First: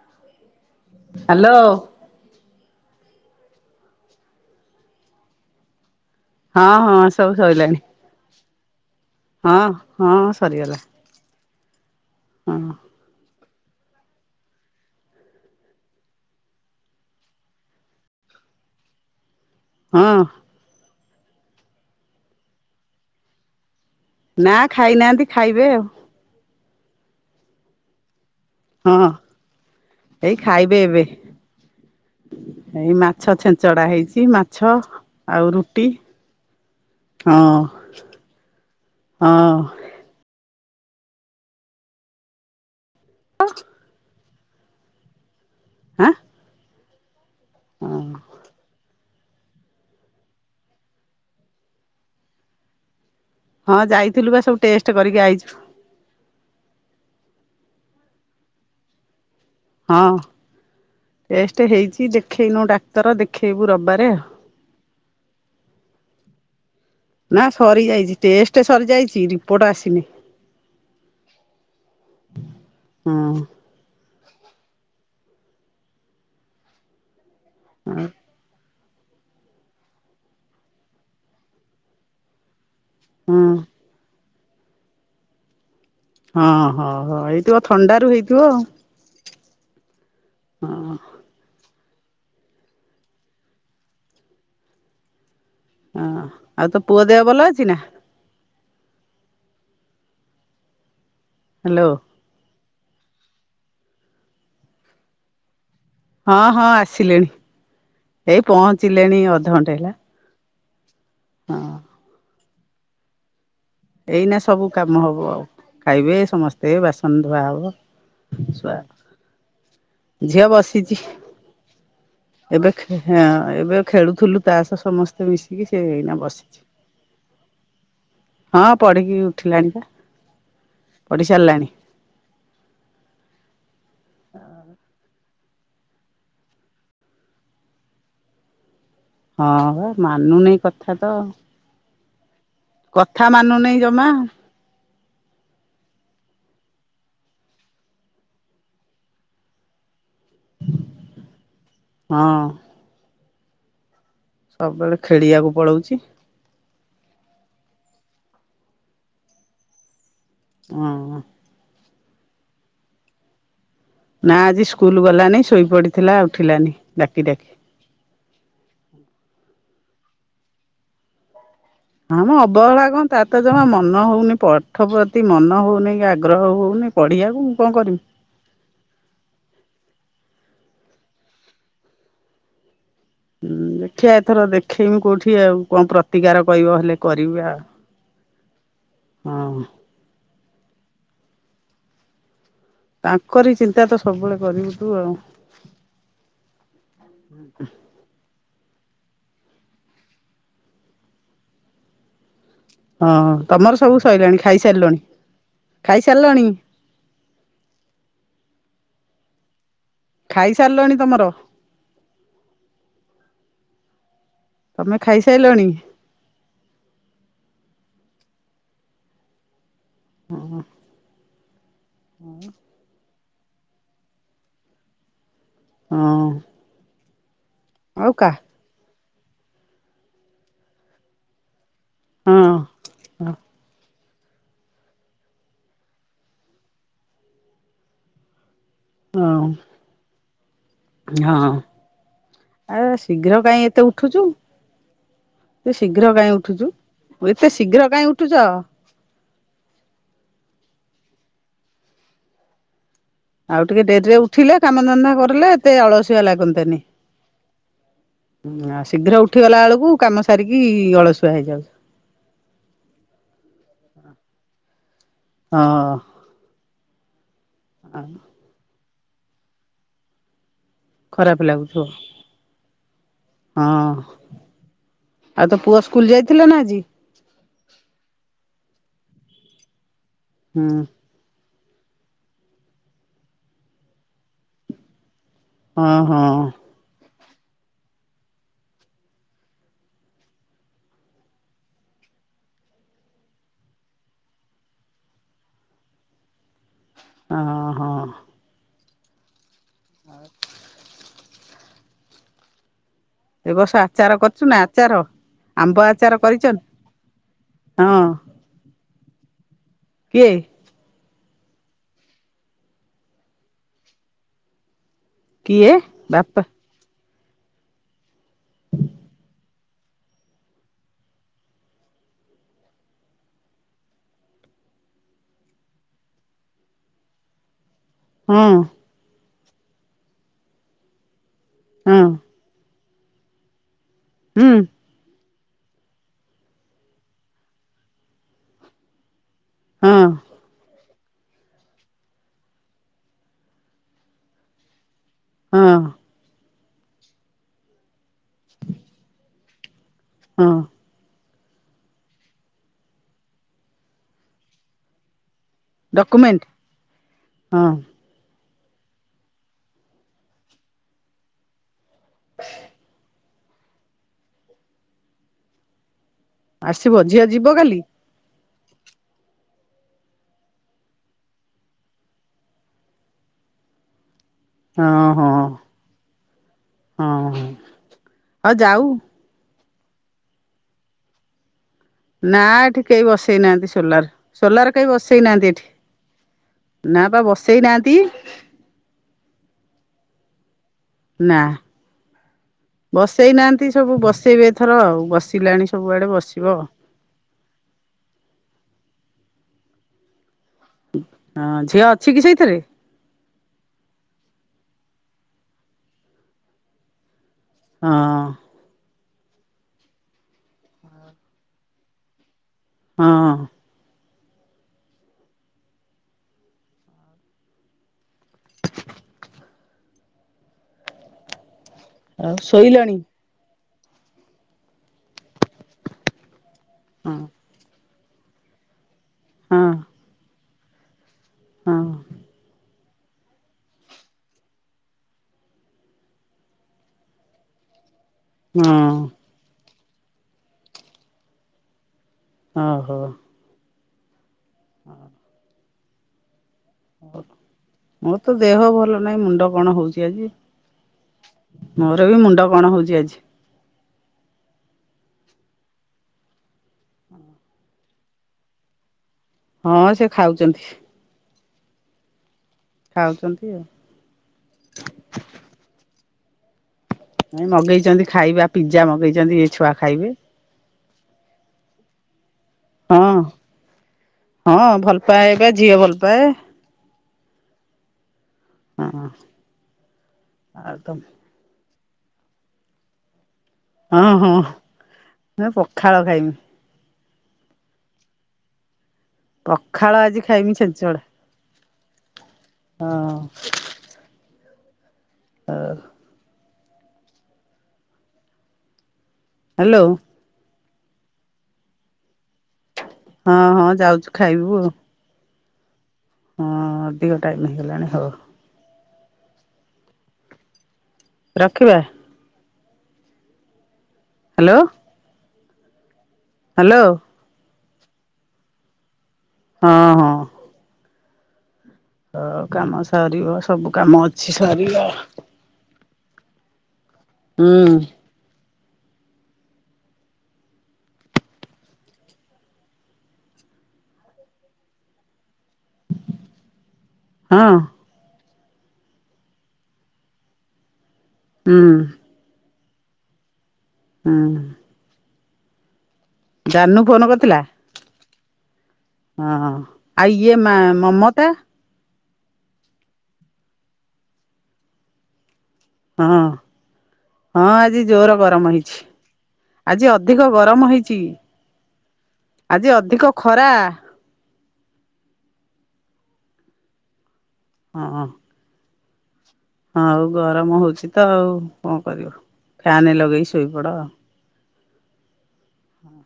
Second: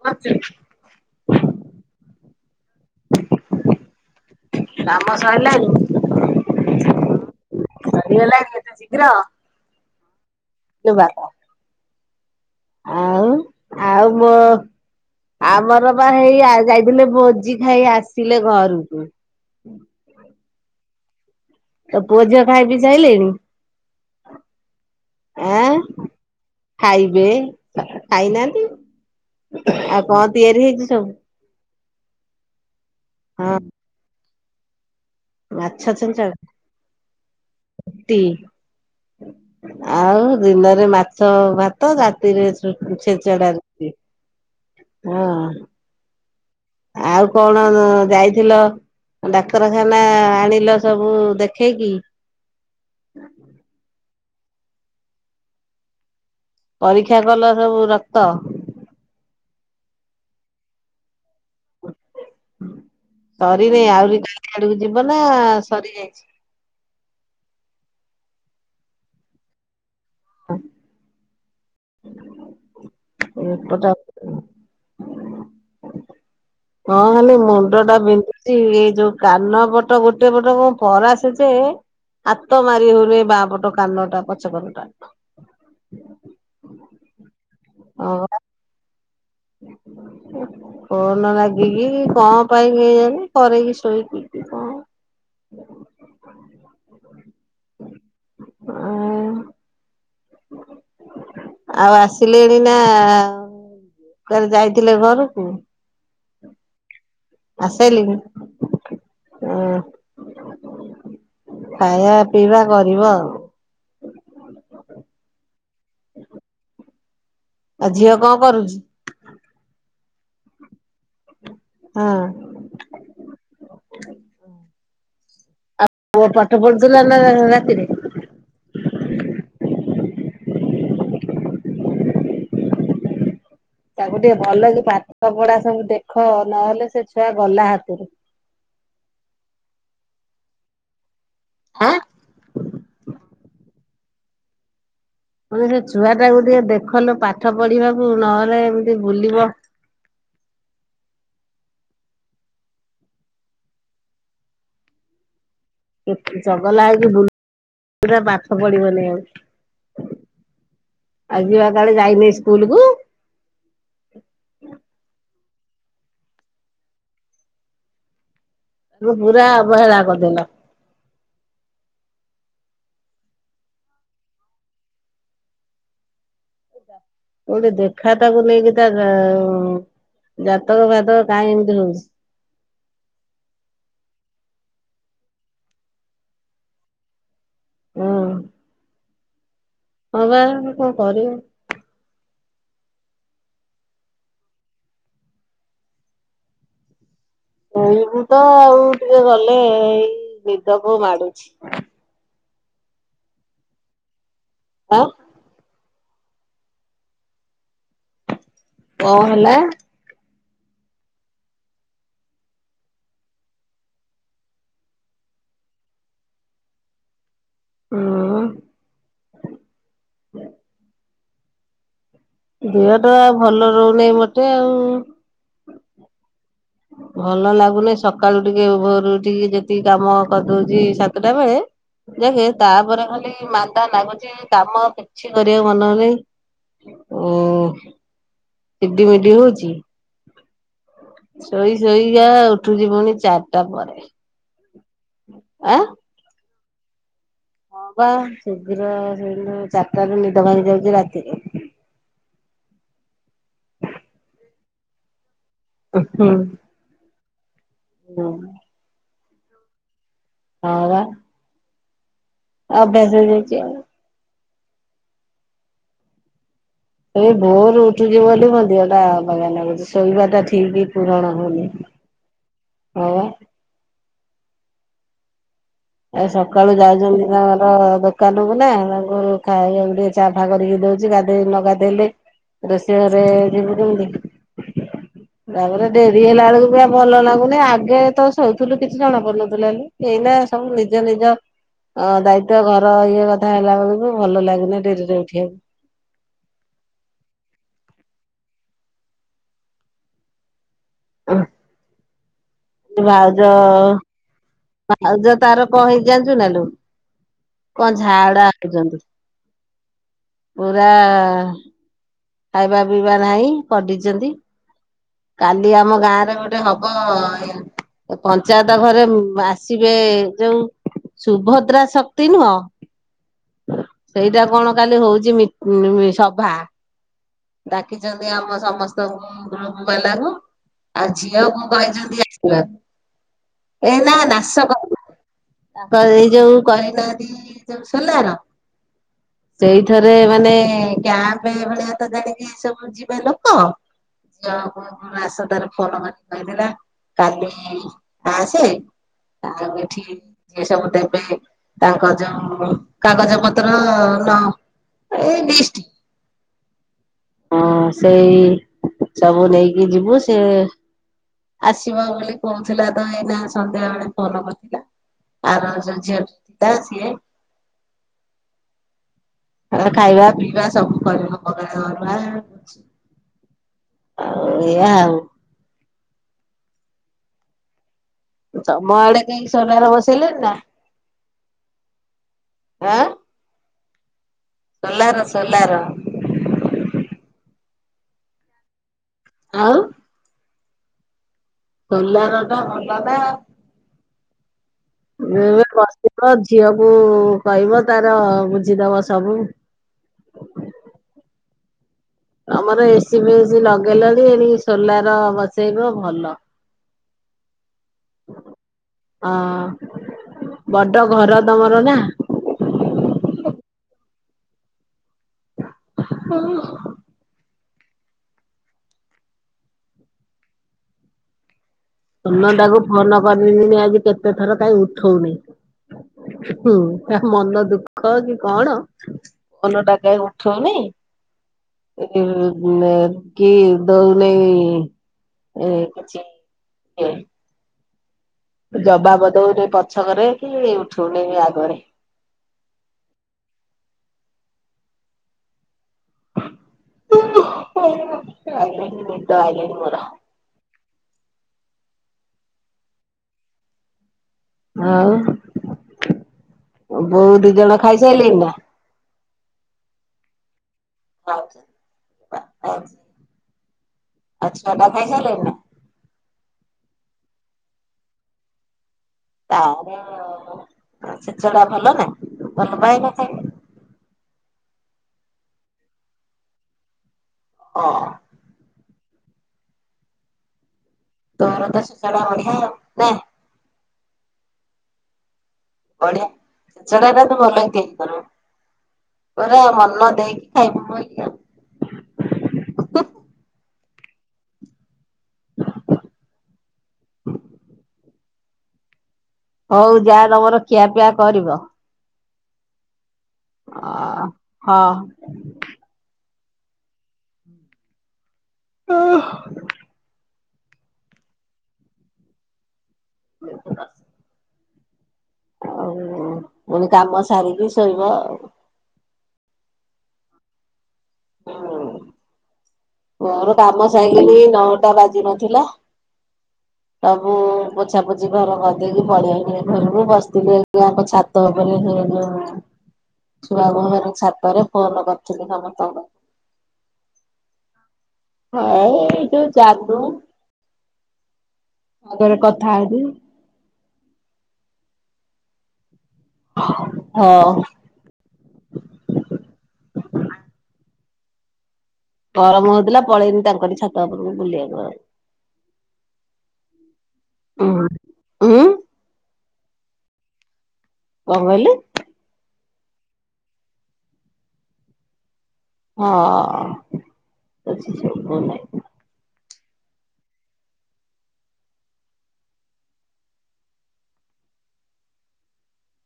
କାମ ହାଲୋ। କାମ ସଇଲାଣି? ହଁ ହଁ ସବୁ ସଇଲାଣି। ସରିଗଲାଣି ଏତେ ଶିଘ୍ର? ହଁ ହଁ ସରିଗଲା। [unintelligible] ହୁଁ। ଆଉ ଆଉ ମୋ ଆମର ବା ହେଇ ଯାଇଥିଲେ ଭୋଜି ଖାଇ ଆସିଲେ ଘରକୁ। ହଁ। ତୋ ପୁଅ ଝିଅ ଖାଇପିଇ ସାଇଲେଣି? ନା ଖାଇନାହାନ୍ତି ଆଁ ଖାଇବେ ଆଉ। ଖାଇବେ। ଖାଇନାହାନ୍ତି? ହଁ ଆଉ କଣ ଏଇ ତିଆରି ଖାଇବେ ହେଇଚି ଏବେ ସବୁ? ଏଇ ମାଛ ହଁ ଛେଞ୍ଚଡା ହେଇଚି, ମାଛ। ଆଉ ମାଛ ରୁଟି। ଛେଞ୍ଚେଡା ହଁ ରୁଟି ହଁ। ଆଉ ଦିନରେ ମାଛ ଭାତ। ରାତିରେ ଛେଞ୍ଚେଡା ରୁଟି। ହଁ। ଆଁ! ଆଉ କଣ ଯାଇଥିଲ ଡାକ୍ତରଖାନା ଆଣିଲ ସବୁ ଦେଖେଇକି। ହଁ ଯାଇଥିଲୁ ବା ସବୁ ଟେଷ୍ଟ କରିକି ଆଇଚୁ। ପରୀକ୍ଷା କଲ ସବୁ ରକ୍ତ? ହଁ ଟେଷ୍ଟ ହେଇଛି ଦେଖେଇନୁ ଡାକ୍ତର ଦେଖେଇବୁ ରବବାରେ ଆଉ। ହିଆଡକୁ ଯିବ ନା ସରିଯାଇଛି ନା ସରିଯାଇଛି ଟେଷ୍ଟ ସରିଯାଇଛି ରିପୋର୍ଟ ଆସିନି। ହଁ। ହଁ ରିପୋଟ ହଁ ଖାଲି ମୁଣ୍ଡ ଟା ହଁ ବିନ୍ଧୁ ସେ ଏ ଯୋଉ କାନ ପଟ ଗୋଟେ ପଟ କଣ ପରାସେ ଯେ ହାତ ମାରି ହଉନି ବା ହଁ ପଟ କାନଟା ପଛ କନଟା। ହଁ ହଁ ହଁ ହେଇଥିବ ଥଣ୍ଡାରୁ ହଁ ବା ହେଇଥିବ ଆଉ। ହଁ ଫୋନ ଲାଗିକି କଣ ପାଇଁ କେ ଜାଣି କରେଇକି ଶୋଇକି ହଁ ଆଉ ତୋ ପୁଅ ଦେହ ଭଲ ଅଛି ନା? ହ୍ୟାଲୋ ଆଉ ଆସ ଥିଲି ଏଇନା କୁଆଡେ ଯାଇଥିଲେ ଘରକୁ। ହଁ ହଁ ଆସିଲେଣି। ଆସାଇଲେଣି? ଏଇ ପହଞ୍ଚିଲେଣି ହଁ ଅଧଘଣ୍ଟେ ହେଲା ହଁ। ଖାଇବା ପିଇବା କରିବ ଆଉ। ଏଇନା ସବୁ କାମ ହବ ଆଉ ଖାଇବେ ସମସ୍ତେ ବାସନ ଧୁଆ ହବ। ଆଉ ଝିଅ କଣ ଶୁଆ କରୁଛି? ଝିଅ ବସିଛି। ହଁ ଏବେ ହଁ ଏବେ ଖେଳୁଥିଲୁ ତା ସହ ସମସ୍ତେ ମିଶିକି ସେ ଏଇନା ପୁଅ ପାଠ ବସିଛି। [unintelligible] ରାତିରେ। ହଁ ପଢ଼ିକି ଉଠିଲାଣି ପା ପଢ଼ି ସାରିଲାଣି। ତାକୁ ଟିକେ ଭଲ କି ପାଠ ପଢା ସବୁ ଦେଖ ନହେଲେ ସେ ଛୁଆ ଗଲା ହାତରୁ। ହଁ ବା ମାନୁନି କଥା ତ। ଆଁ କଥା ମାନୁନାଇଁ ଜମା। କହିଲି ସେ ଛୁଆ ଟାକୁ ଟିକେ ଦେଖଲୋ ପାଠ ପଢିବାକୁ ନହେଲେ ଏମିତି ବୁଲିବ। ହଁ। ସବୁବେଳେ ଖେଳିବାକୁ ପଳଉଛି। ଚଗଲା ହେଇକି ବୁଲ ପୁରା ପାଠ ପଢିବନି ଆଉ। ଅଁ ଅଁ। ଆଜି ବା କାଳେ ଯାଇନି ସ୍କୁଲୁ କୁ। ନା ଆଜି ସ୍କୁଲ ଗଲାନି ଶୋଇ ପଡିଥିଲା ଉଠିଲାନି ଡାକି ଡାକି। ମୁଁ ପୁରା ଅବହେଳା କରିଦେଲ। ନା ମ ଅବହେଳା କଣ ତାର ତ ଜମା ମନ ହଉନି ପାଠ ପ୍ରତି ମନ ହଉନି କି ଆଗ୍ରହ ହଉନି। ପଢିବାକୁ ମୁଁ କଣ କୋଉଠି କରିବି ଦେଖା ତାକୁ ନେଇକି ତା ଜାତକ ଫାତକ କାହିଁ ଏମିତି ହଉଛି। ହୁଁ ଦେଖିବା ଏଥର ଦେଖେଇବି କୋଉଠି ଆଉ କଣ ପ୍ରତିକାର କହିବ ହେଲେ କରିବି ଆଉ। ହଁ ହଁ। ହଁ ବା କଣ କରିବୁ। ତାଙ୍କରି ଚିନ୍ତା ତ ସବୁବେଳେ କରିବୁ ତୁ ଆଉ। କହିବୁ ତ ଆଉ ଟିକେ ଗଲେ ଏଇ ନିଦକୁ ମାଡୁଛି। ହଁ ତମର ସବୁ ସଇଲାଣି ଆ ଖାଇସାରିଲଣି ଖାଇସାରିଲଣି। କଁ ହେଲା? ଖାଇସାରିଲଣି ତମର? ତମେ ଖାଇସାଇଲଣି? ହୁଁ ହୁଁ ଉଂ। ହୁଁ। ଦେହ ଟା ଭଲ ରହୁନି ମୋଟେ ଆଉ। ହଁ। ଭଲ ଲାଗୁନି ଆଉ କା ସକାଳୁ ଟିକେ ଭୋରୁ ଉଠିକି ଯେତିକି କାମ କରିଦଉଛି ସାତଟା ବେଳେ ଦେଖ ହଁ। ତାପରେ ଖାଲି ମାନ୍ଦା ଲାଗୁଛି। କାମ କିଛି କରିବାକୁ ମନ ହଉନି ଉଁ ଚିଡିମିଡି ହଁ ହଉଛି ହଁ ଶୋଇ ଶୋଇକା ଉଠୁଛି ଆ ପୁଣି ଶୀଘ୍ର ଚାରିଟା କାଇଁ ଏତେ ପରେ ଉଠୁଛୁ। ଏ ଆଁ। ଶୀଘ୍ର କାଇଁ ଉଠୁଛୁ? ଏତେ ଶୀଘ୍ର ହଁ କାହିଁ ବା ଉଠୁଛ? ଶୀଘ୍ର ସେନ ଚାରିଟାରୁ ନିଦ ଭାଙ୍ଗି ଯାଉଛି ରାତିରେ। ଆଉ ଟିକେ ଡେରିରେ ଉଠିଲେ କାମଧନ୍ଦା କରିଲେ ଏତେ ଅଳସୁଆ ଲାଗନ୍ତାନି ହୁଁ। ଉଁ ଶୀଘ୍ର ଉଠିଗଲା ବେଳକୁ କାମ ସାରିକି ହଁ ବା ଅଳସୁଆ ହେଇଯାଉଛି। ଅଭ୍ୟାସ ହେଇଯାଇଛି ଆଉ। ହଁ। ଏ ଭୋର ଉଠୁଛି ବୋଲି ମୋ ଦେହ ଟା ଅବାଗିଆ ଲାଗୁଛି ଶୋଇବା ଟା ଠିକ୍ ଖରାପ ଲାଗୁଥିବ ହଁ। ଆଉ ତୋ ପୁଅ ସୁ ଆ ସକାଳୁ ଯାଉଛନ୍ତି ତାଙ୍କର ଦୋକାନ କୁ ନା ତାଙ୍କର ଖାଇବାକୁ ଦେ ଚା ଫା ହୁଁ କରିକି ଦଉଛି ଗାଧେଇ ନଗାଧେଇଲେ ରୋଷେଇ ଘରେ ଯିବୁ କେମିତି। ହଁ ତାପରେ ଡେରି ହଁ ହେଲା ବେଳକୁ ବି ଭଲ ଲାଗୁନି ଆଗେ ତ ଶୋଉଥିଲୁ କିଛି ଜଣା ପଡନଥିଲା ଲୋ ଏଇନା ସବୁ ନିଜ ନିଜ ହଁ ଦାୟିତ୍ୱ ଘର ଇଏ କଥା ହେଲା ବେଳକୁ ଭଲ ଲାଗୁନି ଡେରିରେ ଉଠିବାକୁ। ଆଁ ହଁ ହଁ। ଆ [inaudible] ଭାଉଜ ଏ ବର୍ଷ ଆଚାର କରିଛୁ ନା ଆଚାର? ଭାଉଜ ତାର ଆମ୍ବ କଣ ହେଇଛି ଆଚାର ଜାଣିଛୁ ନା କରିଛନ୍ ଲୋ? କଣ ହଁ ଝାଡା ହେଇଛନ୍ତି। କିଏ? ପୁରା ଖାଇବା ପିଇବା ନାହିଁ ପଡିଛନ୍ତି। କାଲି କିଏ ଆମ ଗାଁରେ ବାପା ଗୋଟେ ହବ ପଞ୍ଚାୟତ ଘରେ ଆସି ଆସିବେ ଯୋଉ ସୁଭଦ୍ରା ଶକ୍ତି ନୁହଁ ସେଇଟା କଣ କାଲି ହଉଛି ମି ସଭା ଡାକିଛନ୍ତି ହଁ ଆମ ସମସ୍ତଙ୍କୁ ଗ୍ରୁପବାଲାଙ୍କୁ। ଆଉ ଝିଅକୁ ହଁ କହିଛନ୍ତି ଆସିବାକୁ ଏ ନା ହୁଁ ନାଶ ତାଙ୍କର ଏଇ ଯୋଉ କରିନାହାନ୍ତି ଯୋଉ ସୋଲାର ହଁ ସେଇଥିରେ ମାନେ କ୍ୟାମ୍ପ ଭଳିଆ ତ ଜାଣିକି ଏ ସବୁ ଯିବେ ଲୋକ ଝିଅ ଆସ ତାର ହଁ ଫୋନ କରିିକି କହିଥିଲା କାଦଲି ଆସେ ତାପ ଏଠିକି। ହଁ। ସବୁ ଦେବେ ତାଙ୍କ ଯୋଉ କାଗଜ ପତ୍ର ନ ଏଇ ଲିଷ୍ଟ ଡକ୍ୟୁମେଣ୍ଟ ହଁ ସେଇ ସବୁ ନେଇକି ଯିବୁ ସେ ଆସିବ ବୋଲି କହୁଥିଲା ତ ଏଇନା ସନ୍ଧ୍ୟା ବେଳେ ଫୋନ କରିଥିଲା। ଆର ଅଜା ଝିଅଟେ ତ ଆସିବ ସିଏ ଝିଅ ଯିବ କାଲି? ଖାଇବା ପିଇବା ସବୁ କରିବା [unintelligible] ହଁ ଆଉ ହଁ ହଁ ହଁ। ହଉ ଯାଉ ତମ ଆଡେ କେହି ସୋଲାର ବସେଇଲେଣି ନା? ନା ଏଠି ଆଁ କେହି ବସେଇ ନାହାନ୍ତି ସୋଲାର। ସୋଲାର କେହି ବସେଇ ନାହାନ୍ତି ଏଠି। ନା ପା ବସେଇ ନାହାନ୍ତି। ଆଉ? ନା। ସୋଲାର ଟା ଭଲ ନା। ବସେଇନାହାନ୍ତି ସବୁ ବସେଇବେ ଏଥର। ଆଉ ବସିଲାଣି ସବୁଆଡେ ବସିବ। ହୁ କହିବ ତାର ବୁଝିଦବା ସବୁ। ହଁ ଝିଅ ଅଛି କି ସେଇଥିରେ ଆମର ଏସିି ବି ଏସିି ଲଗେଇଲାଣି ଏଣି ସୋଲାର ବସେଇବ ଭଲ। ହଁ। ହଁ ବଡ ଘର ତମର ନା। ହଁ। [inaudible] [inaudible] ଆଉ ସୁନନ୍ଦା କୁ ଶୋଇଲାଣି ଫୋନ କରିିଥିଲି। ଆଜି କେତେ ଥର କାହିଁ ଉଠଉନି? ହୁଁ ହଁ ତା ମନ ଦୁଃଖ କି କଣ, ହଁ ମନଟା କାଇଁ ଉଠଉନାଇ? ହଁ। ଉଁ କି ଦଉନାହିଁ ଏଁ କିଛି। ଏ ଜବାବ ଦଉନି ପଛକରେ କି ଉଠଉନି ଆଗରେ। ଓହୋ। ହ। ହ ମୋର ତ ଦେହ ଭଲ ଆଇଲାଣି ନାହିଁ ନିଦ ମୁଣ୍ଡ ଆଇଲାଣି କଣ ମୋର। ହଉଚି ଆଜି। ମୋର ବି ମୁଣ୍ଡ କଣ ହଉଚି ଆଜି। ଆଉ ବୋଉ ଦି ଜଣ ଖାଇସାରିଲେଣି ନା? ହଁ ସେ ଖାଉଚନ୍ତି। ହଉ ଆ ଆ ଖାଉଚନ୍ତି ଆଉ। ଆଉ ଛୁଆ ପୁଆ ଖାଇସାରିଲେଣି ନା? ନାଇ ମଗେଇଚନ୍ତି ଖାଇବା, ପିଜା ମଗେଇଚନ୍ତି ଛୁଆ ଖାଇବେ। ଆ ଛେଚଡା ଭଲ ନା ଭଲ ହଁ ପାଇନଥାଏ। ହଁ ଭଲ ପାଏ ବା ଝିଅ ଭଲ ପାଏ। ହଁ। ହଁ ଆଉ ତମେ ତର ଦ ସେ ସରେ ଅନ କ। ହଁ ହଁ ନା ପ ବଢିଆ ସେ ଛେଚଡା ତୁ ଭଲ ଠିକ୍ କରୁ। ପୁରା ପଖାଳ ମନ ଆଜି ଖାଇମି ଦେଇକି ଛେଞ୍ଚଡା [unintelligible] ହଁ। ଆ ହୁଁ ହ୍ୟାଲୋ ହଉ ଯାଅ ତମର ଖିଆପିଆ କରିବ। ହଁ ହଁ ଅ ଯାଉଚୁ ଖାଇବୁ ହଁ ଆଉ। ହଁ ଅଧିକ ଟାଇମ୍ ହେଇଗଲାଣି ହଉ। ଓ ରଖିବା। [inaudible] ହାଲୋ। ହଉ ପୁଣି କାମ ସାରିକି ଶୋଇବ ଆଉ। ହଁ ହଁ। ଅ କାମ ସରିବ ସବୁ କାମ ଅଛି ସରିବ। ଦିନଥିଲା ସବୁ ହୁଁ ପୋଛା ପୋଛ ଆଜି ଘର କରିଦେଇକି [unintelligible] ଘରକୁ ବସିଥିଲିଙ୍କ ଛାତ ଉପରେ ସେ ଯୋଉ ଛୁଆ [unintelligible] ଛାତରେ ଫୋନ କରିଥିଲି ସମସ୍ତଙ୍କୁ। ହଁ। ହଁ ଏଇ ଯଉ ଯାଦୁ ହୁଁ। ମୁଁ ଘରେ କଥା ହେବି। ହୁଁ। ଜାନୁ ଫୋନ କରିଥିଲା? ହଁ ହଁ ଆଉ ଇଏ ମା-ମମତା? ଗରମ ହଉଥିଲା ପଳେଇଲି ତାଙ୍କରି ଛାତ ଉପରକୁ ବୁଲିବାକୁ ଆଉ। ହଁ- ହଁ ଆଜି ଉଁ ଜୋର ଗରମ ଉଁ ହେଇଚି। ଆଜି ଅଧିକ ଗରମ ହେଇଚି। କଣ୍ କହିଲେ? ଆଜି ଅଧିକ ଖରା ହଁ ସେ ଶୁବୁ ନାହିଁ। ହଁ ଆଉ ଗରମ ହଉଚି ତ ଆଉ କଣ କରିବ ଫ୍ୟାନ୍ ଲଗେଇ ଶୋଇପଡ ଆଉ। ହଁ